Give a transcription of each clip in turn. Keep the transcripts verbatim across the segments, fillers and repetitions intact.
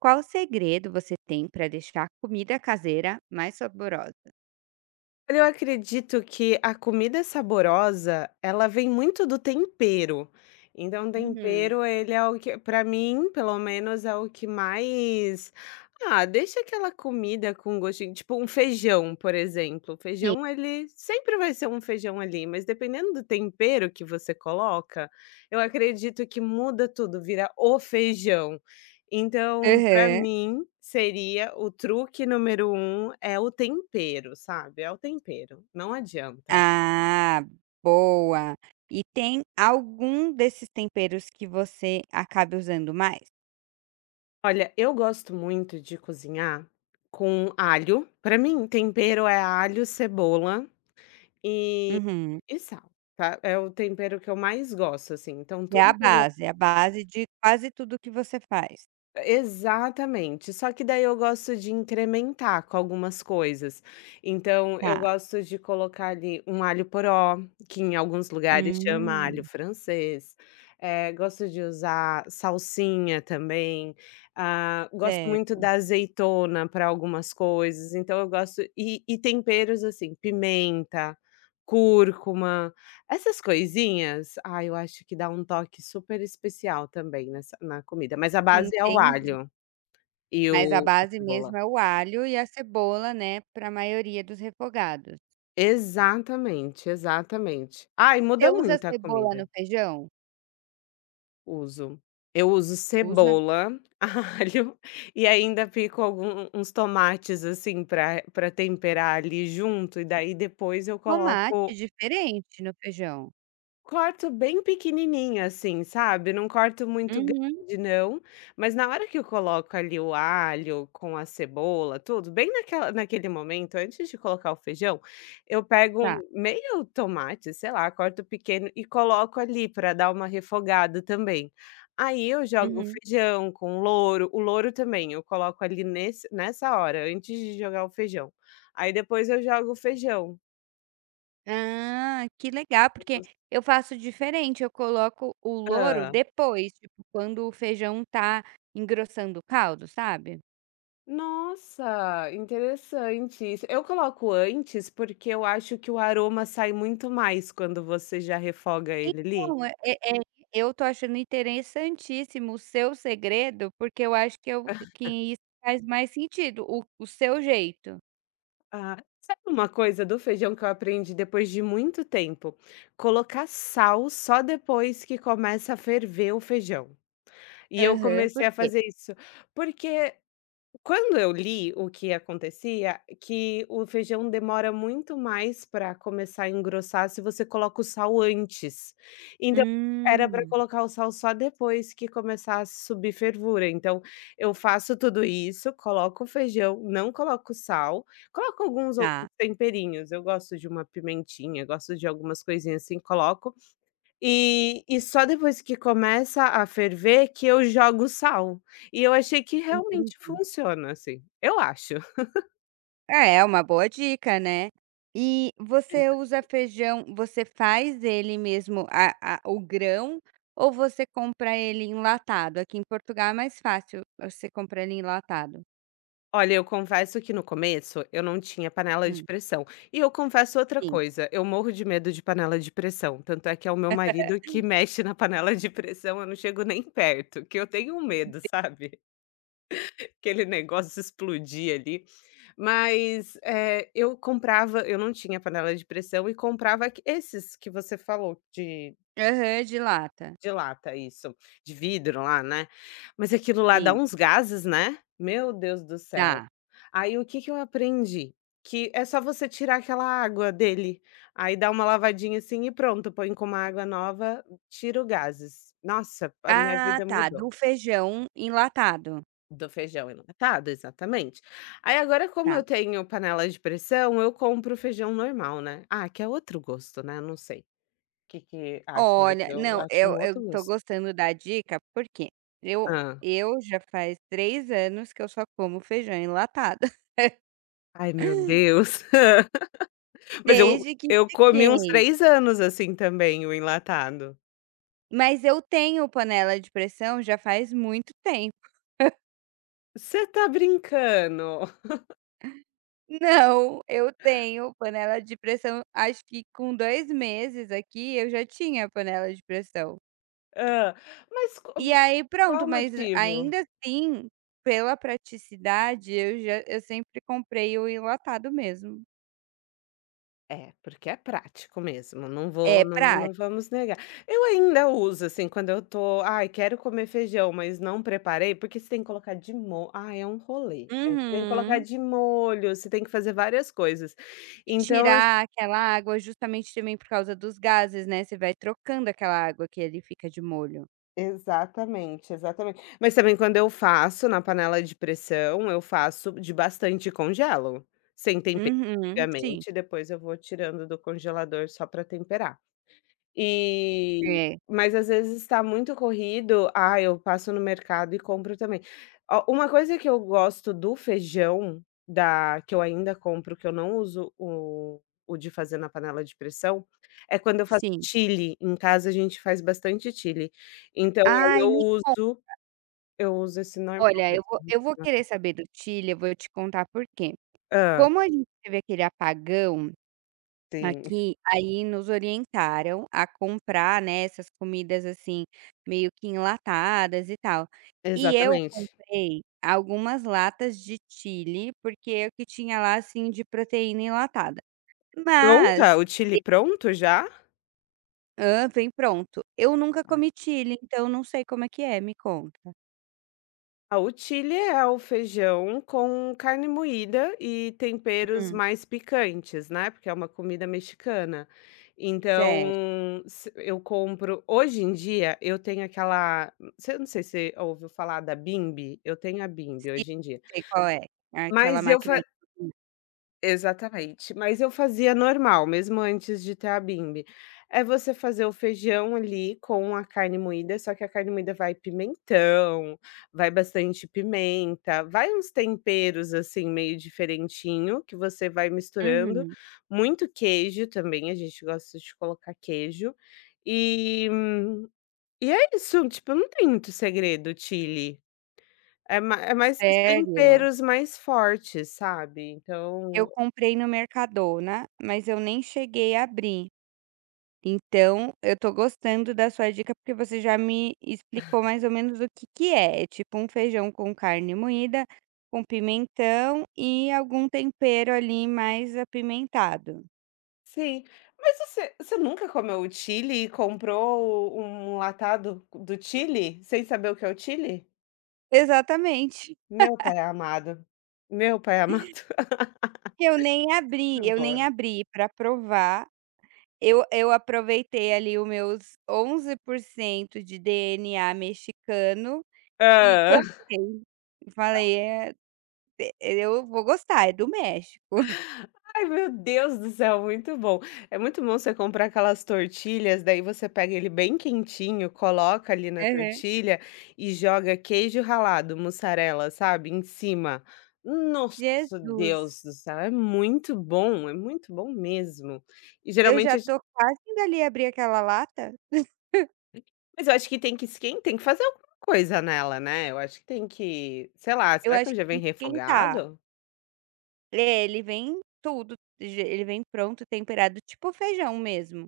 Qual segredo você tem para deixar a comida caseira mais saborosa? Olha, eu acredito que a comida saborosa, ela vem muito do tempero. Então, Hum, tempero, ele é o que, para mim, pelo menos, é o que mais. Ah, deixa aquela comida com gostinho. Tipo um feijão, por exemplo. O sim. feijão, ele sempre vai ser um feijão ali, mas dependendo do tempero que você coloca, eu acredito que muda tudo, vira o feijão. Então, para Aham. mim, seria o truque número um é o tempero, sabe, é o tempero, não adianta. Ah, boa. E tem algum desses temperos que você acabe usando mais? Olha, eu gosto muito de cozinhar com alho. Para mim tempero é alho, cebola e Uhum. e sal, tá, é o tempero que eu mais gosto, assim, então É a tudo que eu base, é a base de quase tudo que você faz. Exatamente, só que daí eu gosto de incrementar com algumas coisas. Então eu Tá. gosto de colocar ali um alho poró, que em alguns lugares chama alho Hum, francês, eh, gosto de usar salsinha também, ah, gosto muito certo. da azeitona para algumas coisas, então eu gosto e e temperos assim, pimenta, cúrcuma. Essas coisinhas, ah, eu acho que dá um toque super especial também nessa na comida, mas a base é o Entendi. alho e Mas a o a base mesmo cebola. é o alho e a cebola, né, para a maioria dos refogados. Exatamente, exatamente. Ai, Você muda usa muito a cebola no comida. feijão? Uso. Eu uso Usa? cebola, alho e ainda pico alguns uns tomates, assim, para para temperar ali junto, e daí depois eu Tomate coloco diferente no feijão? Corto bem pequenininha, assim, sabe, não corto muito grande Uhum, não, mas na hora que eu coloco ali o alho com a cebola, tudo, bem naquela naquele momento, antes de colocar o feijão, eu pego um tá. meio tomate, sei lá, corto pequeno e coloco ali para dar uma refogada também. Aí eu jogo o Uhum. feijão com louro, o louro também eu coloco ali nesse nessa hora, antes de jogar o feijão. Aí depois eu jogo o feijão. Ah, que legal, porque eu faço diferente, eu coloco o louro Hã. depois, tipo, quando o feijão tá engrossando o caldo, sabe? Nossa, interessante isso. Eu coloco antes, porque eu acho que o aroma sai muito mais quando você já refoga ele ali. Então, é é é eu tô achando interessantíssimo o seu segredo, porque eu acho que eu que isso faz mais sentido, o o seu jeito. Ah, sabe uma coisa do feijão que eu aprendi depois de muito tempo? Colocar sal só depois que começa a ferver o feijão. E eu Aham, por comecei a quê? fazer isso, porque quando eu li o que acontecia, que o feijão demora muito mais para começar a engrossar se você coloca o sal antes. Então, era para Hum. colocar o sal só depois que começasse a subir fervura. Então, eu faço tudo isso, coloco o feijão, não coloco sal, coloco alguns Tá, outros temperinhos. Eu gosto de uma pimentinha, gosto de algumas coisinhas assim, coloco. E e só depois que começa a ferver que eu jogo sal. E eu achei que realmente entendi. funciona, assim, eu acho. Ah, é, uma boa dica, né. E você Exato. usa feijão, você faz ele mesmo a a o grão ou você compra ele enlatado? Aqui em Portugal é mais fácil você comprar ele enlatado. Olha, eu confesso que no começo eu não tinha panela de Hum, pressão. E eu confesso outra sim. coisa, eu morro de medo de panela de pressão, tanto é que é o meu marido que mexe na panela de pressão, eu não chego nem perto, que eu tenho um medo, sabe? Aquele negócio explodia ali. Mas, eh, eu comprava eu não tinha panela de pressão e comprava aque esses que você falou de de Aham, de lata. de lata, isso, de vidro lá, né. Mas aquilo lá dá Sim, uns gases, né. Meu Deus do céu. dá. Aí o que que eu aprendi? Que é só você tirar aquela água dele, aí dá uma lavadinha assim e pronto, põe com uma água nova, tira o gases. Nossa, a minha Ah, vida tá, mudou. do feijão enlatado, Do feijão enlatado, exatamente. Aí agora como tá. eu tenho panela de pressão, eu compro feijão normal, né. Ah, que é outro gosto, né, não sei o que que acha, mas Olha, eu não, acho um eu outro eu tô gosto. gostando da dica, por quê? Eu Ah, eu já faz três anos que eu só como feijão enlatado, ai meu Deus. Mas eu desde que eu comi uns fiquei. três anos assim também, o enlatado. Mas eu tenho panela de pressão já faz muito tempo. Você tá brincando? Não, eu tenho panela de pressão, acho que com dois meses aqui eu já tinha panela de pressão. Hã. Mas E co aí Qual pronto, o mas motivo? ainda assim, pela praticidade, eu já eu sempre comprei o enlatado mesmo. É, porque é prático mesmo, não É vou não não prático. vamos negar. Eu ainda uso, assim, quando eu tô: "Ai, quero comer feijão, mas não preparei", porque você tem que colocar de mo ai, é um rolê. É, você tem que colocar Uhum. de molho, você tem que fazer várias coisas. E Então, as tirar aquela água justamente também por causa dos gases, né, você vai trocando aquela água que ele fica de molho. exatamente, exatamente. Mas também quando eu faço na panela de pressão, eu faço de bastante e congelo, sem tempero, Uhum, sim. obviamente, depois eu vou tirando do congelador só para temperar. E É, mas às vezes está muito corrido, ah, eu passo no mercado e compro também. Ó, uma coisa que eu gosto do feijão, da que eu ainda compro, que eu não uso o o de fazer na panela de pressão, é quando eu faço sim. chili, em casa a gente faz bastante chili. Então aí Ai, eu me conta. uso eu uso esse normal Olha, eu vou mesmo. eu vou querer saber do Chile, eu vou te contar por quê. Hã, Como a gente teve aquele apagão sim, aqui, aí nos orientaram a comprar, né, essas comidas, assim, meio que enlatadas e tal. E eu exatamente. comprei algumas latas de chili porque é o que tinha lá, assim, de proteína enlatada. Pronta? Mas O chili pronto já? hã, vem pronto. Eu nunca comi chili, então não sei como é que é, me conta. Ah, o chile é o feijão com carne moída e temperos Hum, mais picantes, né, porque é uma comida mexicana. certo. Então, se eu compro hoje em dia eu tenho aquela você não sei se você ouviu falar da Bimby, eu tenho a Bimby Sim, hoje em dia, sei qual é. Aquela mas eu máquina fa de costura. exatamente, mas eu fazia normal, mesmo antes de ter a Bimby. É você fazer o feijão ali com a carne moída, só que a carne moída vai pimentão, vai bastante pimenta, vai uns temperos assim meio diferentinho que você vai misturando, Uhum. muito queijo também, a gente gosta de colocar queijo, e hum, e é isso, tipo, não tem muito segredo o chili, é ma é mais esses Sério? temperos mais fortes, sabe, Eu então comprei no Mercadona, mas eu nem cheguei a abrir. Então, eu tô gostando da sua dica, porque você já me explicou mais ou menos o que que é. É tipo um feijão com carne moída, com pimentão e algum tempero ali mais apimentado. Sim. Mas você você nunca comeu o Chili e comprou um latado do Chili, sem saber o que é o Chili? Exatamente. Meu pai é amado, meu pai é amado. Eu nem abri, Muito eu nem bom. abri pra provar. Eu eu aproveitei ali o meus onze por cento de D N A mexicano e Hã. comprei. Falei: "É, e eu vou gostar, é do México". Ai, meu Deus do céu, muito bom. É muito bom você comprar aquelas tortilhas, daí você pega ele bem quentinho, coloca ali na Aham. tortilha e joga queijo ralado, mussarela, sabe, em cima. Nossa, Jesus, Deus do céu, é muito bom, é muito bom mesmo. E eu geralmente já tô quase indo ali abrir aquela lata, Mas eu acho que tem que esquen tem que fazer alguma coisa nela, né, eu acho que tem que sei lá, eu será que acho ele já que vem esquentar. refogado? É, ele vem tudo, je ele vem pronto, temperado, tipo feijão mesmo.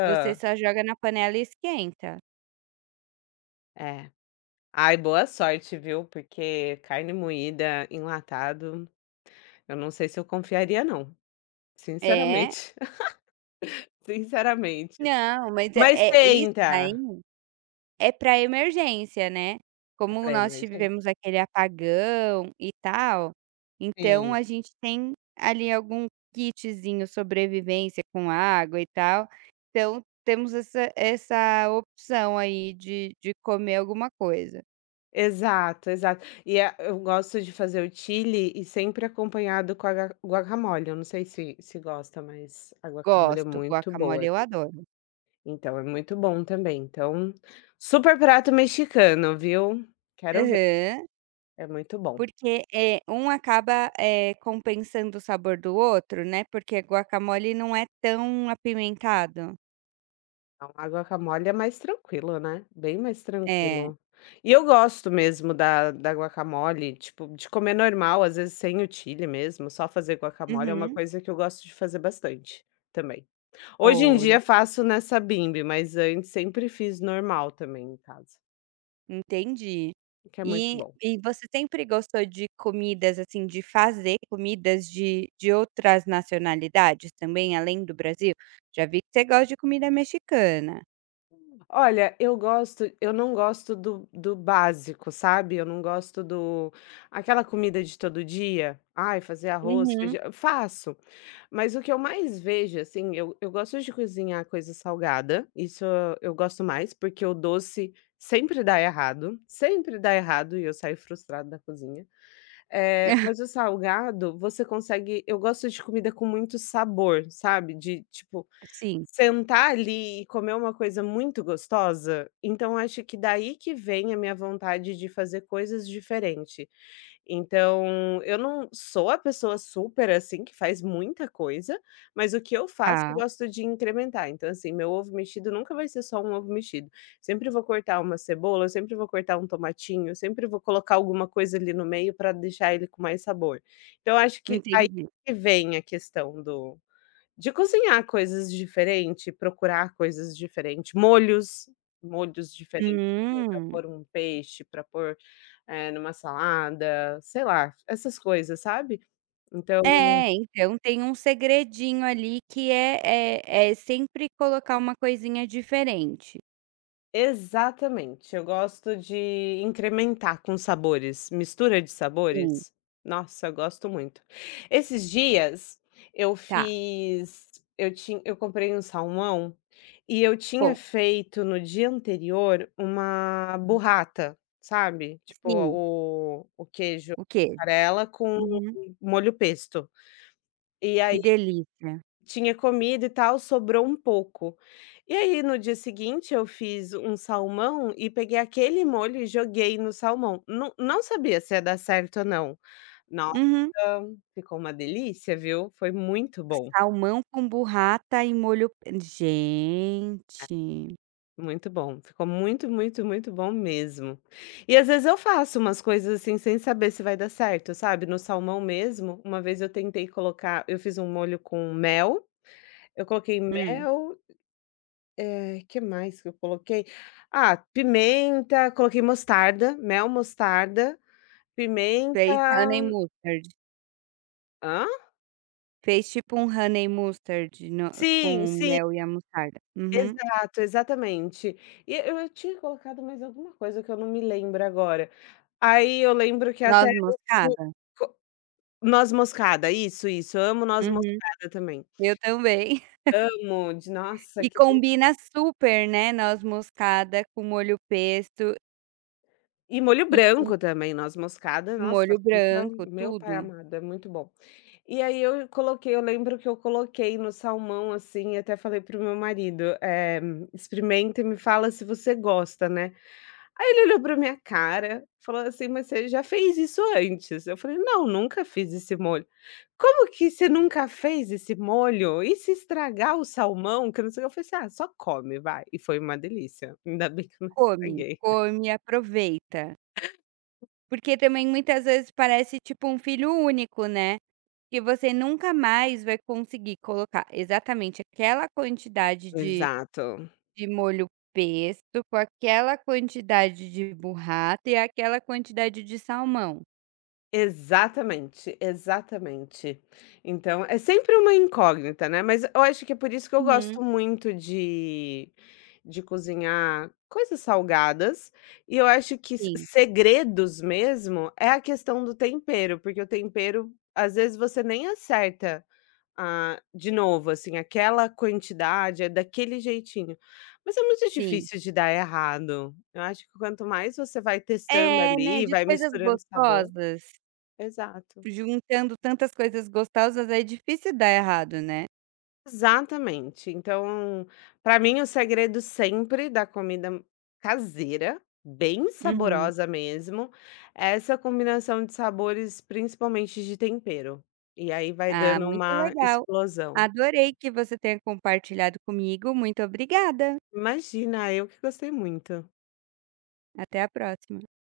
Você só joga na panela e esquenta. É. Ai, boa sorte, viu, porque carne moída, enlatado, eu não sei se eu confiaria não, É. sinceramente, sinceramente. Não, mas é Mas é isso daí. tenta, É para emergência, né. é Como pra nós emergência. tivemos aquele apagão e tal, então Sim, a gente tem ali algum kitzinho sobrevivência com água e tal, então temos essa essa opção aí de de comer alguma coisa. exato, exato. E, a eu gosto de fazer o chili e sempre acompanhado com a gua guacamole, eu não sei se se gosta, mas a guacamole é Gosto, muito guacamole boa. eu adoro. Então, é muito bom também. Então, super prato mexicano, viu? Quero ver, Aham. é muito bom. Porque, eh, um acaba, eh, compensando o sabor do outro, né, porque guacamole não é tão apimentado. Então, água com a mole é mais tranquilo, né? Bem mais É. tranquilo. E eu gosto mesmo da da guacamole, tipo, de comer normal, às vezes sem o chili mesmo, só fazer guacamole é uma Uhum. coisa que eu gosto de fazer bastante também. Hoje em Olha. dia faço nessa Bimby, mas antes sempre fiz normal também em casa, Entendi. o que é muito E bom. e você sempre gostou de comidas, assim, de fazer comidas de de outras nacionalidades também, além do Brasil? Já vi que você gosta de comida mexicana. Olha, eu gosto eu não gosto do do básico, sabe, eu não gosto do aquela comida de todo dia, ai fazer arroz, Uhum. feijão eu faço, mas o que eu mais vejo, assim, eu eu gosto de cozinhar coisa salgada, isso eu eu gosto mais, porque o doce sempre dá errado, sempre dá errado e eu saio frustrada da cozinha. Eh, mas o salgado, você consegue eu gosto de comida com muito sabor, sabe, de tipo Sim, sentar ali e comer uma coisa muito gostosa, então acho que daí que vem a minha vontade de fazer coisas diferente. Então, eu não sou a pessoa super, assim, que faz muita coisa, mas o que eu faço eu tá, gosto de incrementar. Então, assim, meu ovo mexido nunca vai ser só um ovo mexido. Sempre vou cortar uma cebola, eu sempre vou cortar um tomatinho, eu sempre vou colocar alguma coisa ali no meio para deixar ele com mais sabor. Então, acho que aí entendi. que vem a questão do de cozinhar coisas diferentes, procurar coisas diferentes, molhos, molhos diferentes, para Hum. pôr um peixe, para pôr, eh, numa salada, sei lá, essas coisas, sabe. Então, É, então tem um segredinho ali que é é é sempre colocar uma coisinha diferente. exatamente, eu gosto de incrementar com sabores, mistura de Sim, sabores. Nossa, eu gosto muito. Esses dias eu tá, fiz eu tinha eu comprei um salmão e eu tinha conta. feito no dia anterior uma burrata, sabe, tipo Sim, o o queijo o quê? mussarela com Uhum. molho pesto. E Que aí delícia. tinha comido e tal, sobrou um pouco. E aí, no dia seguinte, eu fiz um salmão e peguei aquele molho e joguei no salmão. Não não sabia se ia dar certo ou não. Nossa, Uhum. ficou uma delícia, viu? Foi muito bom, Salmão com burrata e molho gente. muito bom. Ficou muito, muito, muito bom mesmo. E às vezes eu faço umas coisas assim sem saber se vai dar certo, sabe? No salmão mesmo, uma vez eu tentei colocar eu fiz um molho com mel, eu coloquei Hum, mel Eh, que mais que eu coloquei? Ah, pimenta, coloquei mostarda, mel, mostarda, fez honey pimenta mustard. hã? Fez tipo um honey mustard no Sim, com sim, mel e a mostarda. Uhum. exato, exatamente. E eu eu tinha colocado mais alguma coisa que eu não me lembro agora. Aí eu lembro que até Noz eu fui moscada? co noz moscada, isso, isso. Eu amo noz Uhum. moscada também. Eu também. Amo, de nossa, E que deli combina super, né, noz moscada com molho pesto e molho e com branco também, noz moscada, nossa, molho fica branco, meu pai tudo. amado, é muito bom. E aí eu coloquei eu lembro que eu coloquei no salmão, assim, e até falei para o meu marido, eh, "Experimenta e me fala se você gosta, né". Aí ele olhou pra minha cara, falou assim: "Mas você já fez isso antes?". Eu falei: "Não, nunca fiz esse molho". "Como que você nunca fez esse molho? E se estragar o salmão, que não sei o que Eu falei assim: "Ah, só come, vai". E foi uma delícia, ainda bem que eu não Come, estraguei. come aproveita. Porque também muitas vezes parece tipo um filho único, né. Que você nunca mais vai conseguir colocar exatamente aquela quantidade de Exato. de molho pesto, com aquela quantidade de burrata e aquela quantidade de salmão. Exatamente, exatamente. Então, é sempre uma incógnita, né, mas eu acho que é por isso que eu Uhum. gosto muito de de cozinhar coisas salgadas, e eu acho que se Sim, segredos mesmo é a questão do tempero, porque o tempero, às vezes, você nem acerta, ah, de novo, assim, aquela quantidade, é daquele jeitinho, mas é muito sim. difícil de dar errado. Eu acho que quanto mais você vai testando É, né, ali, de vai coisas misturando sabor gostosas, Exato. juntando tantas coisas gostosas é difícil dar errado, né. Exatamente. Então, para mim o segredo sempre da comida caseira, bem Uhum. saborosa mesmo, é essa combinação de sabores, principalmente de tempero. E aí vai Ah, dando muito uma legal. explosão. Adorei que você tenha compartilhado comigo, muito obrigada. Imagina, eu que gostei muito. Até a próxima.